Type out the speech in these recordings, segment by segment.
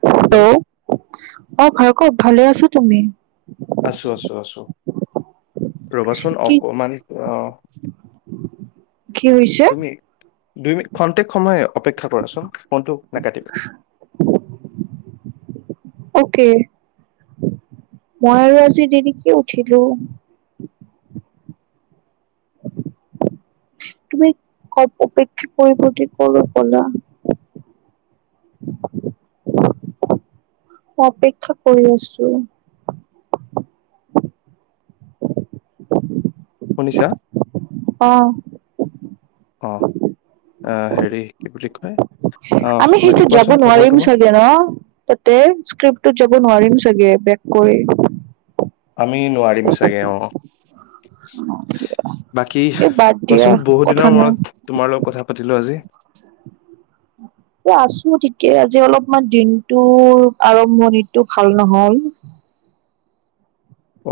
Hello অ, ভাল। ক'ত ভালে আছোঁ তুমি। আছোঁ, আছোঁ, আছোঁ। ৰবাচোন কি অকমানি অহ কি হৈছে? তুমি। দুই মিনিট, খন্তেক সময় অপেক্ষা কৰাচোন ফোনটো নেকাটিবা অকে মই আৰু আজি দেৰিকে উঠিলোঁ। তুমি ক' অপেক্ষা কৰিব দি ক'লৈ গ'লা অপেক্ষা কৰি আছোঁ। শুনিছা অহ। অ আহ হেৰি কি বুলি কয় আহ আমি বাকী সেইটো যাব কোৱাচোন খবৰ নোৱাৰিম তোমাৰ ছাগে ন তাতে স্ক্ৰিপট যাব নোৱাৰিম চাগে বেগ কৰি আমি নোৱাৰিম চাগে অ' বাকী এই বাদ দিয়া কোৱাচোন বহুত কথা দিনৰ নাই। মূৰত তোমাৰ লগত কথা পাতিলোঁ আজি আছো তেতিয়া আজি অলপমান দিনটো আৰম্ভণিটো ভাল নহ'ল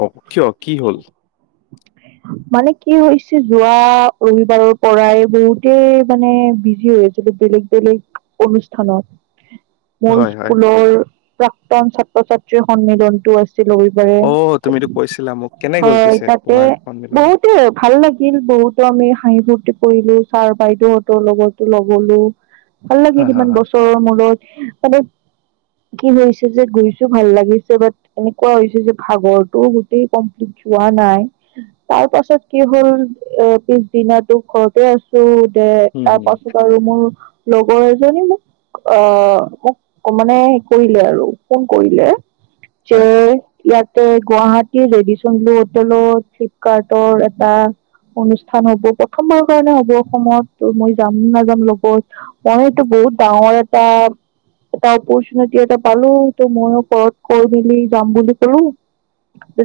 অ' কিয় কি হ'ল? মানে কি হৈছে যোৱা ৰবিবাৰৰ পৰাই বহুতেই মানে বিজি হৈ আছিলোঁ, বেলেগ-বেলেগ অনুষ্ঠানত মোৰ হয় হয় স্কুলৰ প্ৰাক্তন ছাত্ৰ-ছাত্ৰীৰ সন্মিলন টো আছিল ৰবিবাৰে অ তুমিতো কৈছিলা মোক কেনে গ'ল হয় পিছে তাতে তোমাৰ। সন্মিলন বহুতে ভাল লাগিল বহুতো আমি হাঁহি ফূুৰ্তি। কৰিলোঁ ছাৰ বাইদেউহঁতৰ লগতো নগলোঁ। ভাল হা লাগিল হা ইমান হা বছৰৰ মূৰত। মানে কি হৈছে যে গৈছোঁ ভাল লাগিছে বাট এনেকুৱা হৈছে যে ভাগৰটো গোটেই কমপ্লিট যোৱা নাই। তাৰ পাছত কি হ'ল এ পিছদিনা তো ঘৰতে আছোঁ। যে হম তাৰ হম পাছত আৰু মোৰ। লগৰ এজনী মোক আহ মোক মানে কৰিলে আৰু ফোন কৰিলে। যে হয় ইয়াত এই গুৱাহাটীৰ ৰেডিচনবোৰ হোটেলত। কাৰ্টৰ এটা অনুষ্ঠান হ'ব প্ৰথমবাৰৰ কাৰণে হব অসমত ত মই যাম নাযাম লগত মইটো বহুত ডাঙৰ এটা এটা অপৰচুনিটি এটা পালোঁ ত মইয়ো ঘৰত কৈ মেলি যাম বুলি কলোঁ।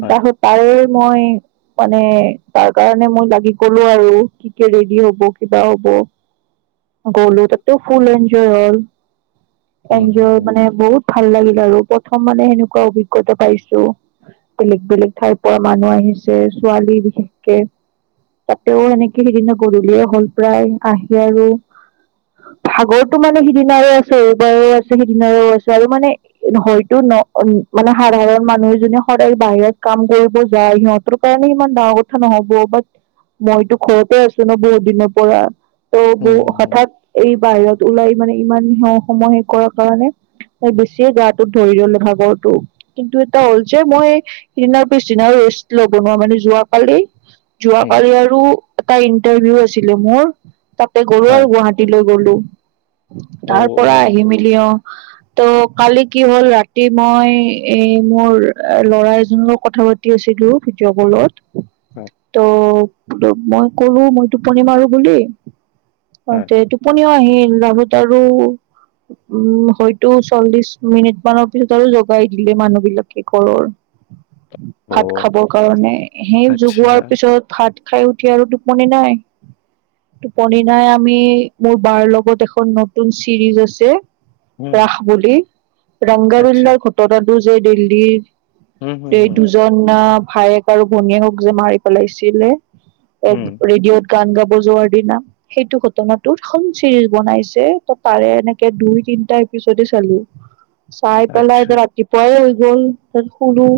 হয় সোতাৰে। মই মানে তাৰ কাৰণে মই লাগি গলো আৰু কেতিয়া ৰেডি হব কিবা হব গলো তাতেও ফুল এনজয় হ'ল। হম হম এনজয় হম মানে বহুত ভাল লাগিল আৰু প্ৰথম মানে সেনেকুৱা অভিজ্ঞতা পাইছো বেলেগ -বেলেগ ঠাইৰ পৰা মানুহ আহিছে। যে ছোৱালী বিশেষকে তাতেও এনেকে সিদিনা গধূলিয়ে হল প্ৰায় আহি আৰু ভাগৰতটো মানে সিদিনাৰে আছে এইবাৰো আছে সিদিনাৰো আছে আৰু মানে হয়তো ন মানে সাধাৰণ মানুহ জোনে সদায় বাহিৰত কাম কৰিব যায় সিহঁত তৰ কাৰণে ইমান ডাঙৰ কথা নহব বট মইতো ঘৰতে আছো ন বহুত দিনৰ পৰা। ত হম হম হঠাৎ এই বাহিৰত ওলাই মানে ইমান স সময়ে কৰা কাৰণে এ বেছিয়ে গাটোত ধৰি ললে ভাগৰটো কিন্তু এটা হ'ল যে মই সিদিনাৰ পিছদিনাৰ লবনোৱা মানে যোৱাকালি হম যোৱাকালি আৰু এটা ইন্টাৰভিউ আছিলে মোৰ। তাতে গলো হয় আৰু গুৱাহাটীলৈ গলো অ তাৰ অ পৰা আহি মেলি অহ। ত কালি কি হল ৰাতি মই এই মোৰ লৰা এজন লগ কথা পাতি আছিলো ভিডিঅ' কলত। হয় ত বোলো মই কলো মই টোপনি মাৰো বুলি। হয় কওঁতে এইটো পত টোপনিও আহিল ৰাবত আৰু উম হয়তো চল্লিশ মিনিট মানৰ পিছত আৰু জগাই দিলে মানুহ বিলাকে ঘৰৰ। ভাত খাব। মানে সেই আচ্ছা জগোৱাৰ পিছত ভাত খাই উঠি আৰু টোপনি নাই -টোপনি নাই আমি মোৰ বাৰ লগত এখন নতুন চিৰিজ আছে উম, ৰাস বুলি আচ্ছা। ৰংগাবিল্লাৰ ঘটনাটো যে হুম, হুম, দিল্লীৰ এই হুম, দুজন অহ ভায়েক আৰু ভনীয়েকক যে মাৰি পেলাইছিলে। এক হুম, ৰেডিঅ' গান গাব যোৱাৰ দিনা সেইটো ঘটনাটোত এখন চিৰিজ বনাইছে ত তাৰে এনেকে দুই তিনটা এপিচডে চালো। চাই পেলাই আচ্ছা। ৰাতি পোৱায়েই গল তাৰপিছত শোলু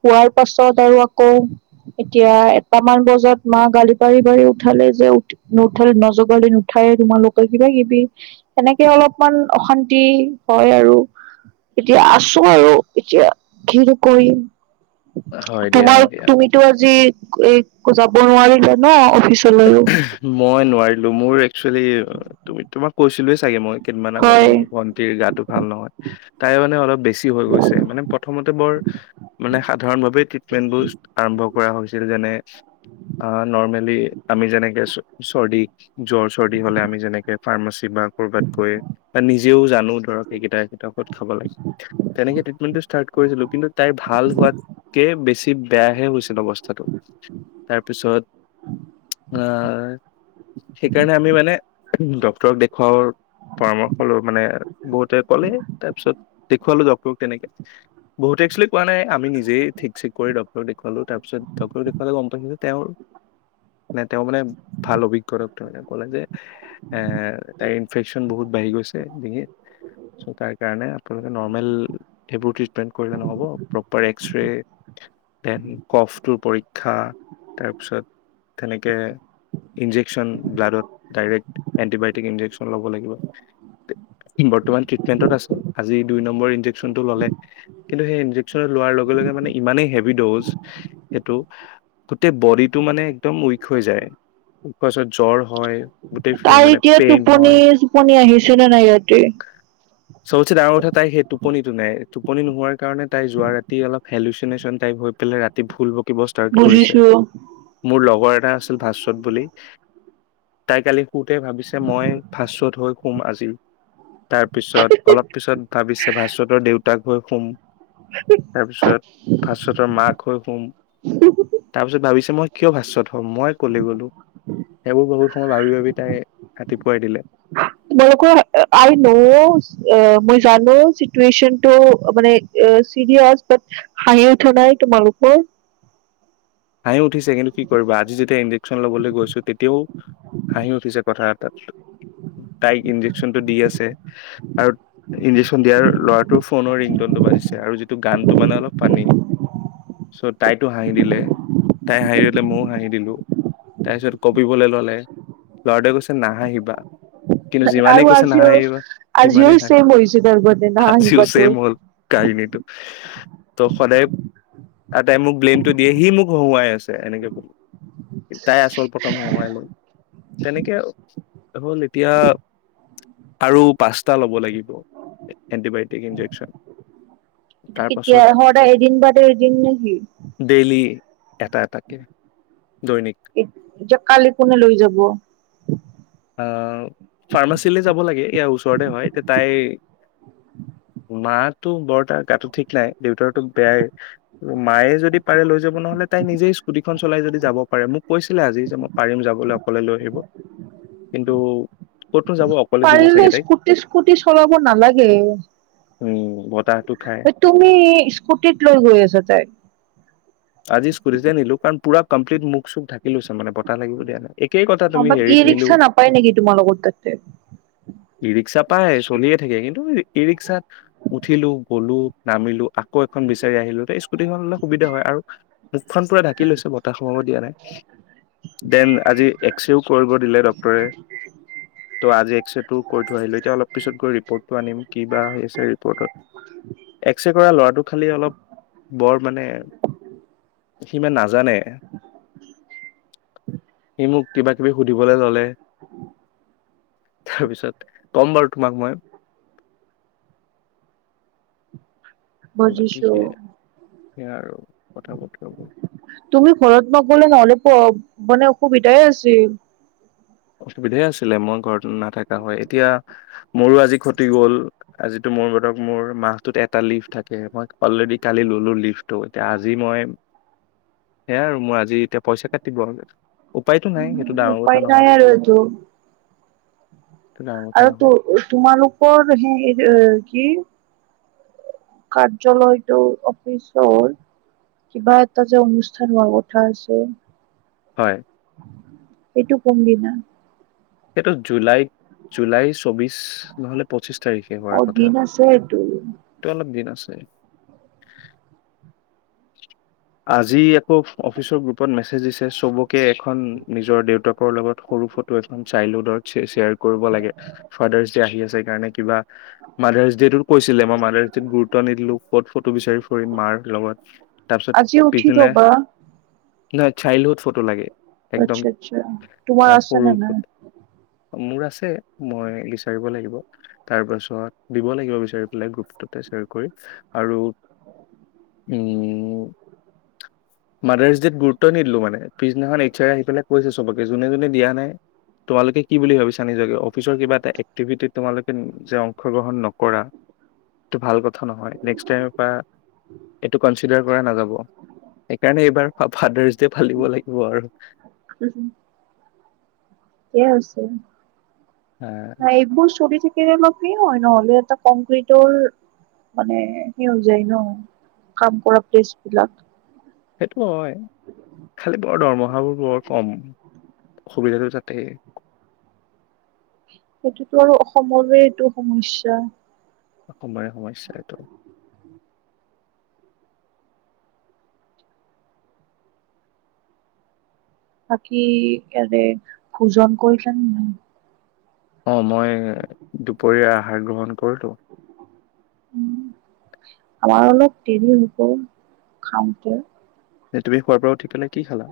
শোৱাৰ পাছ ত আৰু আকৌ এতিয়া এটামান বজাত মা গালি পাৰি- পাৰি উঠালে যে উঠ নুঠাল নজগালি নুঠায়ে তোমালোকে কিবা কিবি এনেকে অলপমান অশান্তি হয় আৰু এতিয়া আছো আৰু এতিয়া ঘিৰ কৰিম। হয় দিয়া, তোমাৰ হয় দিয়া। তুমিতো আজি এই যাব নোৱাৰিলা ন অফ [unintelligible] মই নোৱাৰিলো মোৰ একচু একচুয়েলি তুমি তোমাক কৈছিলোৱে চাগে মই। কেদিনমান আগতে হয় মোৰ ভণ্টিৰ গাটো ভাল নহয়। তাই মানে অলপ বেছি হৈ গৈছে মানে প্ৰথমতে বৰ মানে সাধাৰণভাৱে ট্ৰিটমেন্ট বোৰ আৰম্ভ কৰা হৈছিল যেনে আহ নৰ্মেলি আমি যেনেকে চৰ্দি, জ্বৰ, চৰ্দি হ'লে আমি যেনেকে ফাৰ্মাচী বা ক'বাতকৈ বা নিজ- জেও জানো ধৰক এইকেইটােইটা ক'ত খাব লাগে তেনেকে ট্ৰিটমেন্টটো ষ্টাৰ্ট কৰিছিলো। কিন্তু তাইৰ ভাল হোৱাতকে বেছি বেয়াহে হৈছিল অৱস্থাটো তাৰপিছত আহ, সেইকাৰণে আমি মানে ডক্তৰ দেখুৱাৰ পৰামৰ্শ ল মানে বহুতে ক'লে তাৰ পিছত দেখুৱালো ডক্তৰ তেনেকে, বহুতে একছুৱেলি কোৱা নাই আমি নিজেই ঠিক ঠিক কৰি ডক্তৰ দেখুৱালো তাৰ পিছত ডক্তৰ দেখুৱালে গম পাইছো তেওঁৰ নে তেওঁ মানে ভাল অভিজ্ঞতাক তেওঁ মানে ক'লে যে তাইৰ ইনফেকচন বহুত বাঢ়ি গৈছে ডিঙিত চ' তাৰ কাৰণে আপোনালোকে নৰ্মেল সেইবোৰ ট্ৰিটমেণ্ট কৰিলে নহ'ব প্ৰপাৰ এক্সৰে দেন কফটোৰ পৰীক্ষা তাৰপিছত তেনেকে ইনজেকচন ব্লাডত ডাইৰেক্ট এণ্টিবায়টিক ইনজেকচন ল'ব লাগিব। বৰ্তমান ট্ৰিটমেন্টত আছো আজি দুই ন- মই ইনজেকচন তো ললে কিন্ত সেই ইনজেকচন তো লোৱাৰ লগে লগে ইমান সেভি ডউচ গোটেই বডিটো মানে, একদম উইক হৈ যায়। ওত পাছত জ্বৰ হয় গোটেই তাই মানে এতিয়া পেইন টোপনি হয় চোপনি আহিছে নে নাই ৰাতি চবচে ডাঙৰ কথা তাই সেই টোপনিটো নাই। টোপনি নোহোৱাৰ কাৰণে তাই যোৱা ৰাতি অলপ হচনেশ্যনাই হৈ পেলাই ৰাতি ভুল থিব ষ্টাৰ্ট কৰিছে। বুজিছো মোৰ লগৰ এটা আছিল ভাস্ত বুলি তাই কালি শুতে ভাবিছে মই ভাস্তত হৈ শুম আজি। তাৰ পিছত অলপ পিছত ভাবিছে ভাস্তৰ দেউ- তাক লৈ শুম তাৰপিছত ভাস্তৰ মাক হৈ শুম তাৰ পিছত ভাবিছ মই কিয় ভাষ্যত হ' মই কলে গলো সেইবোৰ বহুত সময় ভাবি ভাবি তাই ৰাতিপুৱাই দিলে বৰকোৱা আই নোচ মই জানো চিটুৱেচনটো মানে চিৰিয়াচ ব হাঁহি উঠোৱা নাই তোমালোকৰ হাঁহি উঠিছে কিন্তু কি কৰিবা আজি যেতিয়া ইনজেকশ্যন লবলৈ গৈছো তেতিয়াও হাঁহি উঠিছে কথাত তাৰপিছত তাইক ইনজেকচন টো দি আছে। আৰু ইঞ্জেকচন দিয়াৰ ল'ৰাটোৰ ফোনৰ ৰিংটনটো বাজিছে আৰু যিটো গানটো মানে অলপ ফানী চ' তটাইতটো হাঁহি দিলে। তাই হাঁহি দিলে ময়ো হাঁহি দিলো তাৰ পিছত কঁপিবলৈ ললে লৰাটোৱে কৈছে নাহাঁহিবা। কিন্তু যিমানেই আৰু কৈছে আজিও নাহাঁহিবা আজিও সিমানেই হাঁহে ছেম হৈছে তাৰ মানে আজিও নাহাঁহিবাতো ছেম হ'ল কাহিনীটো। ত' সদায় তাই মোক ব্লেইমটো দিয়ে সি মোক হহুৱাই আছে এনেকে বল তাই আচল প্ৰথম হহুৱাই লৈ তেনেকে হ'ল এতিয়া আৰু পাঁচটা ল'ব লাগিব এণ্টিবায়টিক ইনজেকচন। তাৰ কেতিয়া পাছত সদায় এদিন বা এদিন নেকি? ডেইলি এটা এটাকে দৈনিক এত কালি কোনে লৈ যাব। আহ ফাৰ্মাচীলে যাব লাগে ইয়াৰ ওচৰতে হয় এতিয়া তাই মাতো বৰ তাৰ গাটো ঠিক নাই দেউতাৰ তোক বেয়াই মায়ে যদি পাৰে লৈ যাব নহ'লে তাই নিজেই স্কুটিখন চলাই যদি যাব পাৰে মোক কৈছিলে আজি যে মই পাৰিম যাবলৈ অকলে লৈ আহিব। কিন্তু ক'তনো যাব অকলে দিব পাৰিলে চাগে তাইক স্কুটি স্কুটি চলাব নালাগে। উম বতাহ। তুমি স্কুটিত লৈ গৈ আছা তাইক। আজি স্কুটিতে নিলো কাৰণ পুৰা কমপ্লিট মোক চোক ঢাকি লৈছে মানে বতাহ লাগিব দিয়া নাই। একেই কথা অ তুমি বাট ই হেৰিত নিলো ৰিক্সা নাপায় নেকি তোমালোকৰ তাতে ই ৰিক্সা পাই চলিয়ে থাকে কিন্তু ই ৰিক্সাত উঠিলো গলো নামিলো। আকৌ এখন বিচাৰি আহিলোঁ স্কুটিখন লৈ সুবিধা হয় আৰু। মুখখন পুৰা ঢাকি লৈছো বতাহ সোমাব দিয়া নাই দেন আজি এক্সৰেও কৰিব দিলে ডক্টৰে ত' আজি এক্সৰেটো কৰি থৈ আহিলে এতিয়া অলপ পিছত গৈ ৰিপৰ্টটো আনিম কিবা আছে ৰিপৰ্টত এক্সৰে কৰা। কৰাটো খালি অলপ বৰ মানে। সিমান নাজানে। [inaudible] সি মোক, কিবা কিবি সুধিবলৈ ললে। তাৰপিছত কম বাৰু তোমাক মই। বুজিছোঁ। সেইয়া আৰু। কথা বতৰাবোৰ। বোলে নহ'লে মানে অসুবিধাই আছিল। অসুবিধাই আছিলে মই ঘৰত নাথাকা হয় এতিয়া মোৰো আজি খতি গল আজিতো মোৰ ব মোৰ মাহটোত এটা লিভ থাকে মই অলৰেডি কালি ললো লিভটো এতিয়া আজি মই সেয়াই আৰু মই আজি এতিয়া পইচা কাটিব। উপায়তো নাই সেইটো ডাঙৰ কথা নহয়। ত। সেইটো ডাঙৰ কথা আৰু ত নহয় তোমালোক। তোমালোকৰ কি কাৰ্যালয়টো অফিচৰ কিবা এটা যে অনুষ্ঠান হোৱা কথা আছে। হয়। এইটো কোনদিনা। সেইটো জুলাই জুলাই চৌবিশ নহলে পঁচিশ তাৰিখে হোৱাৰ অ কথা দিন আছে এইটো তটো অলপ দিন আছ। আছে। আজি। অফিচৰ গ্ৰুপত মেছেজ দিছে। চবকে এখন নিজৰ দেউতাকৰ লগত সৰু ফটো এখন চাইল্ডহুডত শ্বেয়াৰ কৰিব লাগে ফাদাৰ্চ দে আহি আছে সেই কাৰণে কিবা মডাৰ্চ ডে টোত কৈছিলে মই মডাৰ্চ ডেত গুৰুত্ব নিদিলো ক'ত ফটো বিচাৰি ফটো মাৰ লগত। তাৰপিছত আজি উঠি থবা নাই চাইল্ডহুড ফটো লাগে। একদম আচ্ছা আচ্ছা তোমাৰ আহ, আছে সৰু নে নাই? ফটো মোৰ আছে মই বিচাৰিব লাগিব তাৰ পাছত দিব লাগিব বিচাৰি পেলাই গ্ৰুপটোতে শ্বেয়াৰ কৰি আৰু উম। মডাৰ্চ ডেত গুৰুত্ব নিদিলো মানে পিছদিনাখন এই আহি পেলাই কৈছে সবকে যোনে যোনে দিয়া নাই তোমালোকে কি বুলি ভাবিছা নিজকে অফিচৰ কিবা এটা এক্টিভিটিত তোমালোকে যে অংশগ্ৰহণ নকৰা এইটো ভাল কথা নহয় নক্ এইটো কনচিডাৰ কৰা নাযাব সেইকাৰণে এইবাৰ ফাদাৰ্চ ডে ফালিব লাগিব আৰু। কছে হা [unintelligible] হ একবোৰ চৰ [unintelligible] সেইয়া লৈকেও হয় নহলে এটা কংক্ৰিটৰ মানে সেই হৈ যায় ন, কাম কৰা প্লেচ বিলাক। সেইটো হয় খালী বৰ দৰমহাবোৰ বৰ কম। অসুবিধাটো তাতেই। সেইটোতো আৰু অসমৰে এইটো সমস্যা। অসমৰে সমস্যা এইটো বাকী এৰে ভোজন কৰিছা নে নাই? অ মই দুপৰীয়া আহাৰ গ্ৰহন নকৰিলো। উ আমাৰ অলপ দেৰি হব, খাওঁতে। স তুমি খোৱাৰ পৰা উঠি পেলাই কি খালা?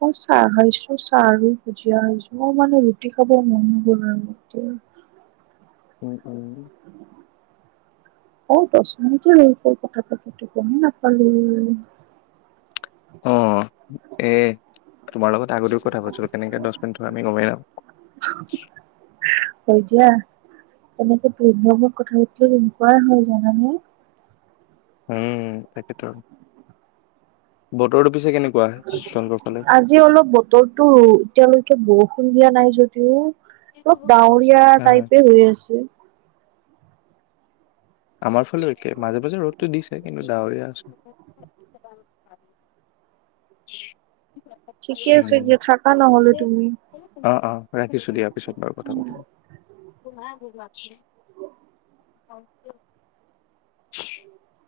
মই চাহ খাইছো, চাহ আৰু ভুজিয়া খাইছো। মই মানে ৰুটি খাব মন নগল আৰু [inaudible] উ [inaudible] [inaudible] অ দছ মিনিট [inaudible] কথা পতিলো গুম নাপালো। অ এ তোমাৰ লগত আগতেও কথা পাতিছিলো কেনেকে দছ মিনিট হয় আমি গমেই নাপাও। হয় দিয়া। তেনেকে [inaudible] কথা পাতিলে তেনেকুৱাই হয় জানানে উম তাকেতো আৰু। বতৰটো পিছে কেনেকুৱা? তোমালোকৰ ফালে? আজি অলপ বতৰটো এতিয়ালৈকে বৰষুণ দিয়া নাই যদিও অব ডাৱৰীয়া হা হা টাইপে হৈ আছে। আমাৰ ফালেও একেই মাজে মাজে ৰদটো দিছে। কিন্তু ডাৱৰীয়া আছে [inaudible] ঠিকে আছে দিয়া থাকা নহ'লে তুমি। [inaudible] অ অ ৰাখিছো দিয়া পিছত বাৰু কথা পাতিম। [inaudible] হয়। [inaudible]